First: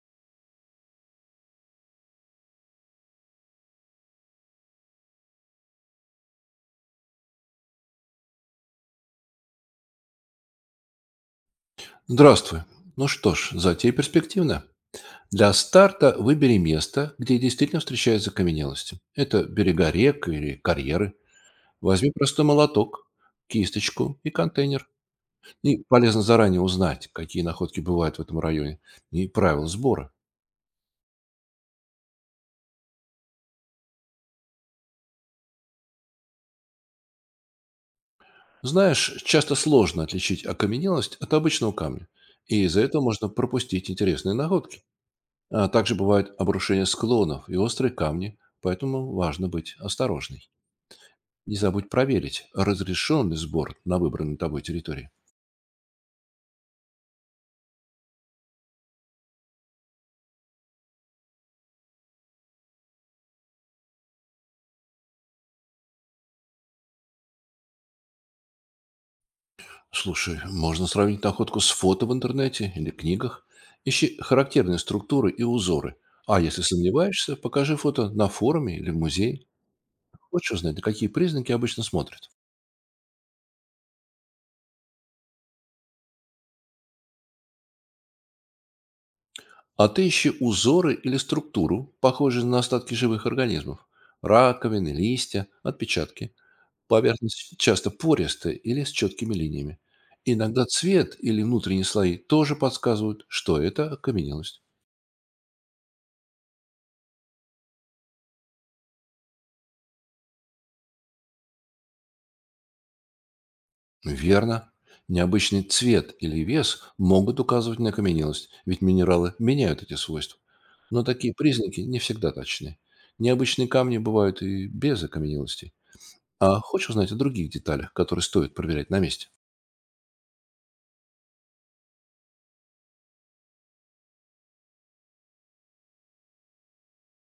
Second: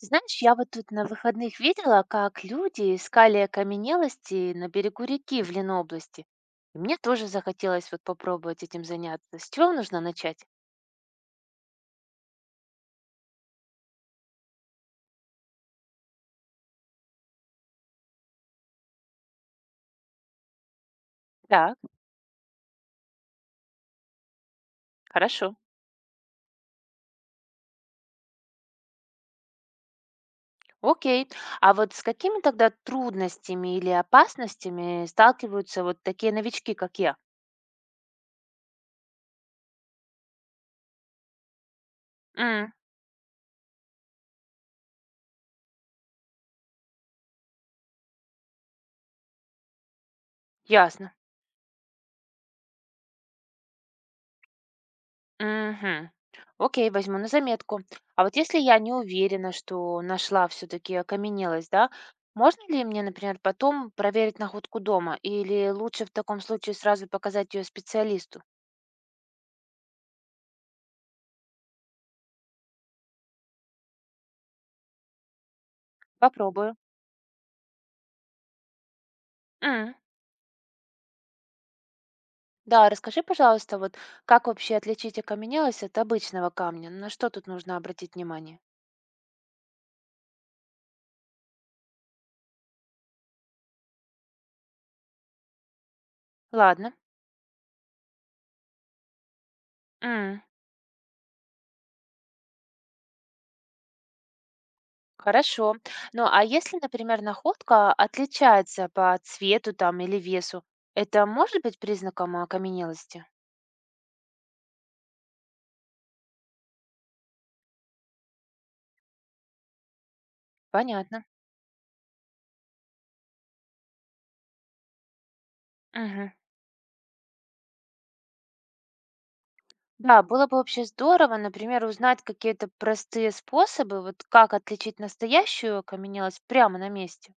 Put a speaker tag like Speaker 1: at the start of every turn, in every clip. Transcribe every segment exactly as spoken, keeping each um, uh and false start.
Speaker 1: Ты знаешь, я вот тут на выходных видела, как люди искали окаменелости на берегу реки в Ленобласти. И мне тоже захотелось вот попробовать этим заняться. С чего нужно начать?
Speaker 2: Здравствуй. Ну что ж, затея перспективная. Для старта выбери место, где действительно встречаются каменелости. Это берега рек или карьеры.
Speaker 1: Так,
Speaker 2: Возьми просто молоток, кисточку и контейнер.
Speaker 1: хорошо.
Speaker 2: И полезно заранее узнать, какие находки бывают в этом районе и правила сбора.
Speaker 1: Окей. А вот с какими тогда трудностями или опасностями сталкиваются вот такие новички, как я?
Speaker 2: Знаешь, часто сложно отличить окаменелость от обычного камня, и
Speaker 1: М,
Speaker 2: из-за этого можно пропустить интересные находки. А также бывают обрушения склонов и острые камни, поэтому важно быть осторожней.
Speaker 1: ясно.
Speaker 2: Не забудь проверить, разрешен ли сбор на выбранной тобой территории.
Speaker 1: Мгм. Окей, возьму на заметку. А вот если я не уверена, что нашла все-таки окаменелость, да, можно ли мне, например, потом проверить находку дома? Или лучше в таком случае сразу показать ее специалисту?
Speaker 2: Слушай, можно сравнить находку с фото в интернете или книгах. Ищи характерные структуры и узоры. А если
Speaker 1: Попробую.
Speaker 2: сомневаешься, покажи фото на форуме или в музее.
Speaker 1: М,
Speaker 2: Хочешь узнать, на какие признаки обычно смотрят?
Speaker 1: Да, расскажи, пожалуйста, вот как вообще отличить окаменелость от обычного камня? На что тут нужно обратить внимание?
Speaker 2: А ты ищи узоры или структуру, похожие на остатки живых организмов. Раковины, листья, отпечатки.
Speaker 1: Ладно.
Speaker 2: Поверхность часто пористая или с четкими линиями.
Speaker 1: М.
Speaker 2: Иногда цвет или внутренние слои тоже подсказывают, что это окаменелость.
Speaker 1: Хорошо. Ну, а если, например, находка отличается по цвету там или весу, это может быть признаком а, окаменелости?
Speaker 2: Верно. Необычный цвет или вес могут указывать на окаменелость, ведь минералы меняют эти свойства. Но
Speaker 1: Понятно.
Speaker 2: такие признаки не всегда точны. Необычные камни бывают и без окаменелостей.
Speaker 1: Мгм.
Speaker 2: А хочешь узнать о других деталях, которые стоит проверять на месте?
Speaker 1: Да, было бы вообще здорово, например, узнать какие-то простые способы, вот как отличить настоящую окаменелость прямо на месте.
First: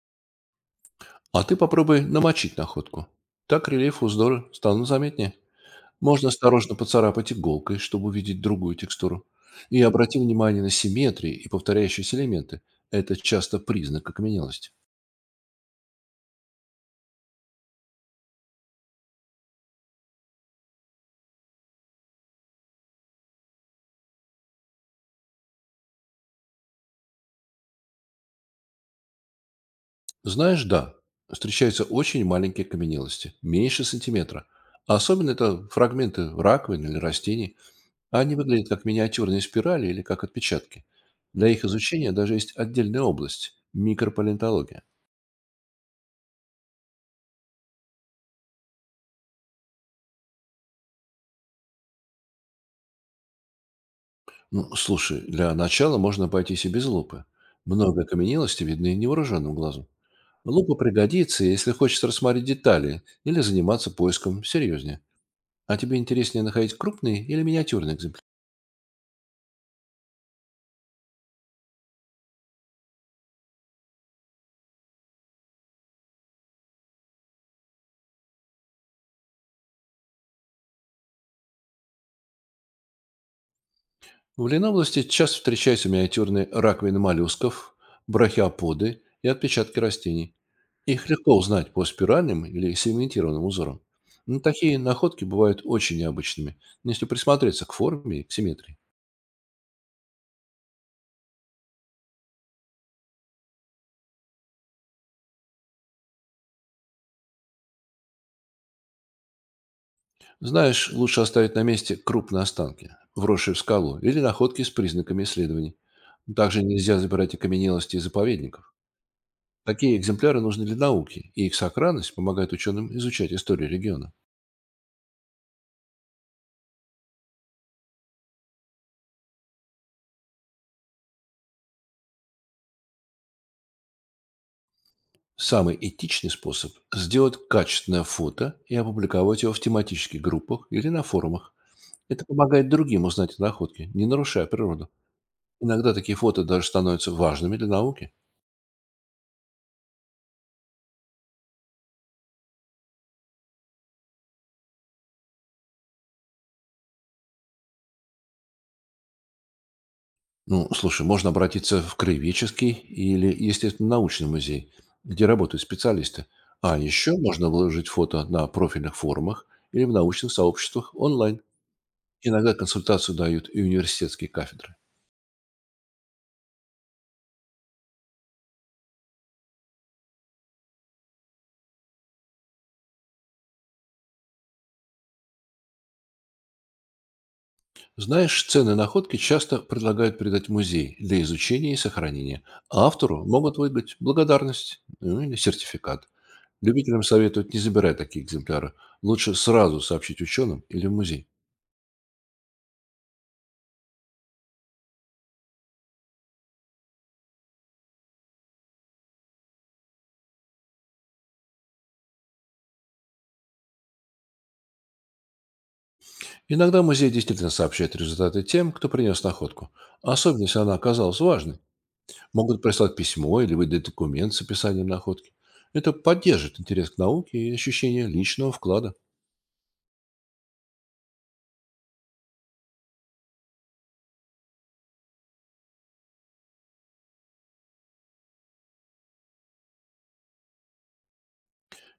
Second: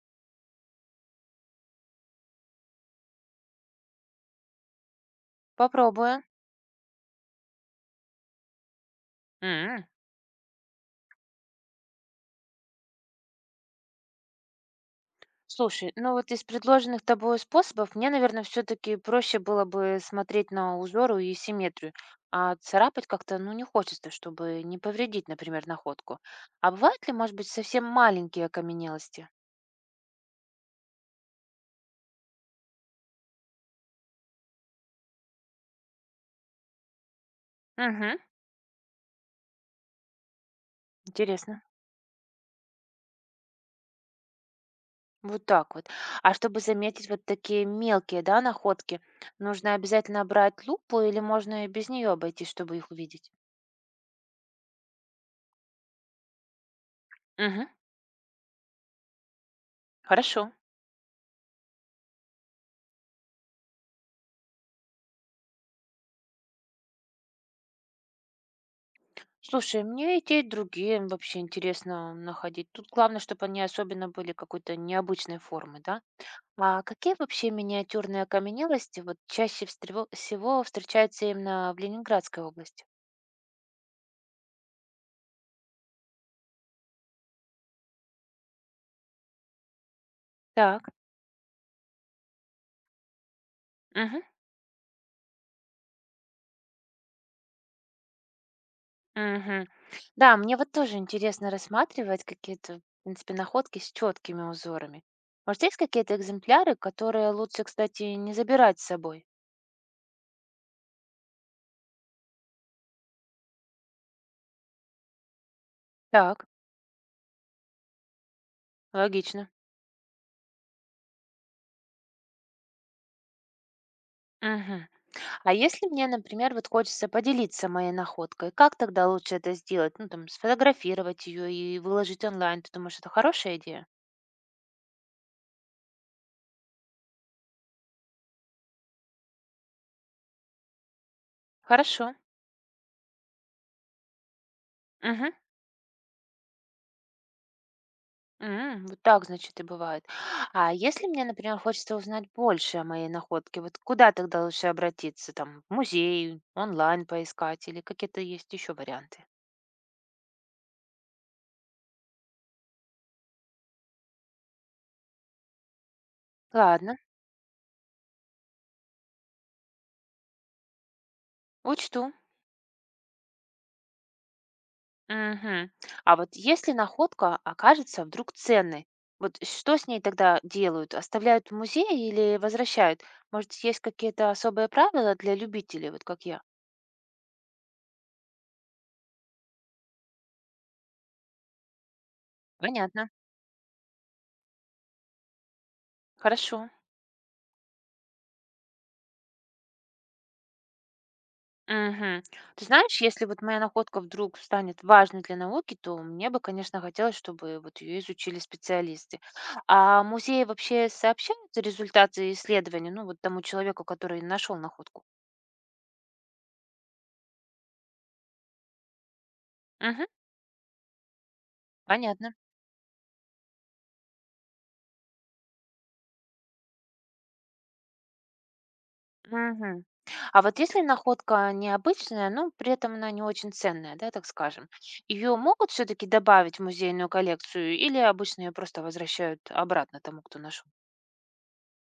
Speaker 2: А ты попробуй намочить находку. Так рельеф узоры станут заметнее.
Speaker 1: Попробую.
Speaker 2: Можно осторожно поцарапать иголкой, чтобы увидеть другую текстуру. И
Speaker 1: М.
Speaker 2: обрати внимание на симметрии и повторяющиеся элементы. Это часто признак окаменелости.
Speaker 1: Слушай, ну вот из предложенных тобой способов мне, наверное, все-таки проще было бы смотреть на узору и симметрию, а царапать как-то, ну, не хочется, чтобы не повредить, например, находку. А бывают ли, может быть, совсем маленькие окаменелости?
Speaker 2: Знаешь, да, встречаются очень маленькие окаменелости, меньше сантиметра. А особенно это фрагменты раковин или растений.
Speaker 1: Угу,
Speaker 2: Они выглядят как миниатюрные спирали или как отпечатки. Для
Speaker 1: интересно.
Speaker 2: их изучения даже есть отдельная область — микропалеонтология.
Speaker 1: Вот так вот. А чтобы заметить вот такие мелкие, да, находки, нужно обязательно брать лупу или можно и без нее обойтись, чтобы их увидеть?
Speaker 2: Ну, слушай, для начала можно обойтись и без лупы.
Speaker 1: Угу,
Speaker 2: Много окаменелости видны невооруженным глазом.
Speaker 1: хорошо.
Speaker 2: Лупа пригодится, если хочется рассмотреть детали или заниматься поиском серьезнее. А тебе интереснее находить крупные или миниатюрные экземпляры?
Speaker 1: Слушай, мне и те, и другие вообще интересно находить. Тут главное, чтобы они особенно были какой-то необычной формы, да? А какие вообще миниатюрные окаменелости вот чаще встрево- всего встречаются именно в Ленинградской области?
Speaker 2: В ленобласти часто встречаются миниатюрные раковины моллюсков, брахиоподы и отпечатки растений.
Speaker 1: Так.
Speaker 2: Их легко узнать по спиральным или сегментированным узорам.
Speaker 1: Мгм.
Speaker 2: Но такие находки бывают очень необычными, если присмотреться к форме и к симметрии.
Speaker 1: Мгм. Да, мне вот тоже интересно рассматривать какие-то, в принципе, находки с четкими узорами. Может, есть какие-то экземпляры, которые лучше, кстати, не забирать с собой?
Speaker 2: Знаешь, лучше оставить на месте крупные останки, вросшие в скалу, или находки с признаками исследований.
Speaker 1: Так,
Speaker 2: Также нельзя забирать окаменелости из заповедников.
Speaker 1: логично.
Speaker 2: Такие экземпляры нужны для науки, и их сохранность помогает ученым изучать историю региона.
Speaker 1: Мгм. А если мне, например, вот хочется поделиться моей находкой, как тогда лучше это сделать? Ну, там, сфотографировать ее и выложить онлайн. Ты думаешь, это хорошая идея?
Speaker 2: Самый этичный способ — сделать качественное фото и опубликовать его в тематических группах или на форумах.
Speaker 1: Хорошо.
Speaker 2: Это помогает другим узнать о находке, не нарушая природу.
Speaker 1: Мгм.
Speaker 2: Иногда такие фото даже становятся важными для науки.
Speaker 1: М, Вот так, значит, и бывает. А если мне, например, хочется узнать больше о моей находке, вот куда тогда лучше обратиться? Там, в музей, онлайн поискать или какие-то есть еще варианты?
Speaker 2: Ну, слушай, можно обратиться в краеведческий или естественно-научный музей, где работают специалисты. А
Speaker 1: Ладно,
Speaker 2: еще можно выложить фото на профильных форумах или в научных сообществах онлайн.
Speaker 1: учту.
Speaker 2: Иногда консультацию дают и университетские кафедры.
Speaker 1: Мгм. А вот если находка окажется вдруг ценной, вот что с ней тогда делают? Оставляют в музее или возвращают? Может, есть какие-то особые правила для любителей, вот как я?
Speaker 2: Знаешь, ценные находки часто предлагают передать в музей для изучения и сохранения. А
Speaker 1: Понятно.
Speaker 2: автору могут выдать благодарность, ну, или сертификат.
Speaker 1: Хорошо.
Speaker 2: Любителям советуют не забирать такие экземпляры. Лучше сразу сообщить ученым или в музей.
Speaker 1: Мгм. Ты знаешь, если вот моя находка вдруг станет важной для науки, то мне бы, конечно, хотелось, чтобы вот ее изучили специалисты. А музеи вообще сообщают результаты исследования, ну вот тому человеку, который нашел находку?
Speaker 2: Иногда музей действительно сообщает результаты тем, кто принес находку.
Speaker 1: Мгм.
Speaker 2: Особенно, если она оказалась важной.
Speaker 1: Понятно.
Speaker 2: Могут прислать письмо или выдать документ с описанием находки. Это поддержит интерес к науке и ощущение личного вклада.
Speaker 1: Мгм. А вот если находка необычная, но при этом она не очень ценная, да, так скажем, ее могут все-таки добавить в музейную коллекцию или обычно ее просто возвращают обратно тому, кто нашел?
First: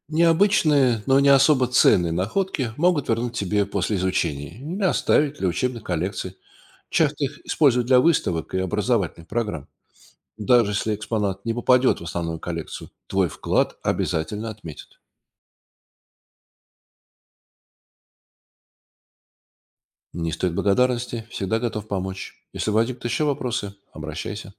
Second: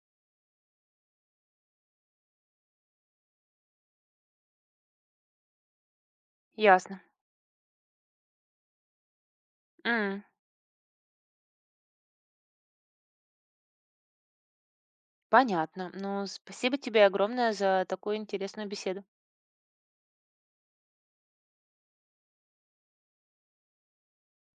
Speaker 2: Необычные, но не особо ценные находки могут вернуть тебе после изучения или оставить для учебной коллекции.
Speaker 1: Ясно.
Speaker 2: Часто их используют для выставок и образовательных программ.
Speaker 1: М,
Speaker 2: Даже если экспонат не попадет в основную коллекцию, твой вклад обязательно отметят.
Speaker 1: Понятно. Ну, спасибо тебе огромное за такую интересную беседу.
Speaker 2: Не стоит благодарности, всегда готов помочь. Если возникнут еще вопросы, обращайся.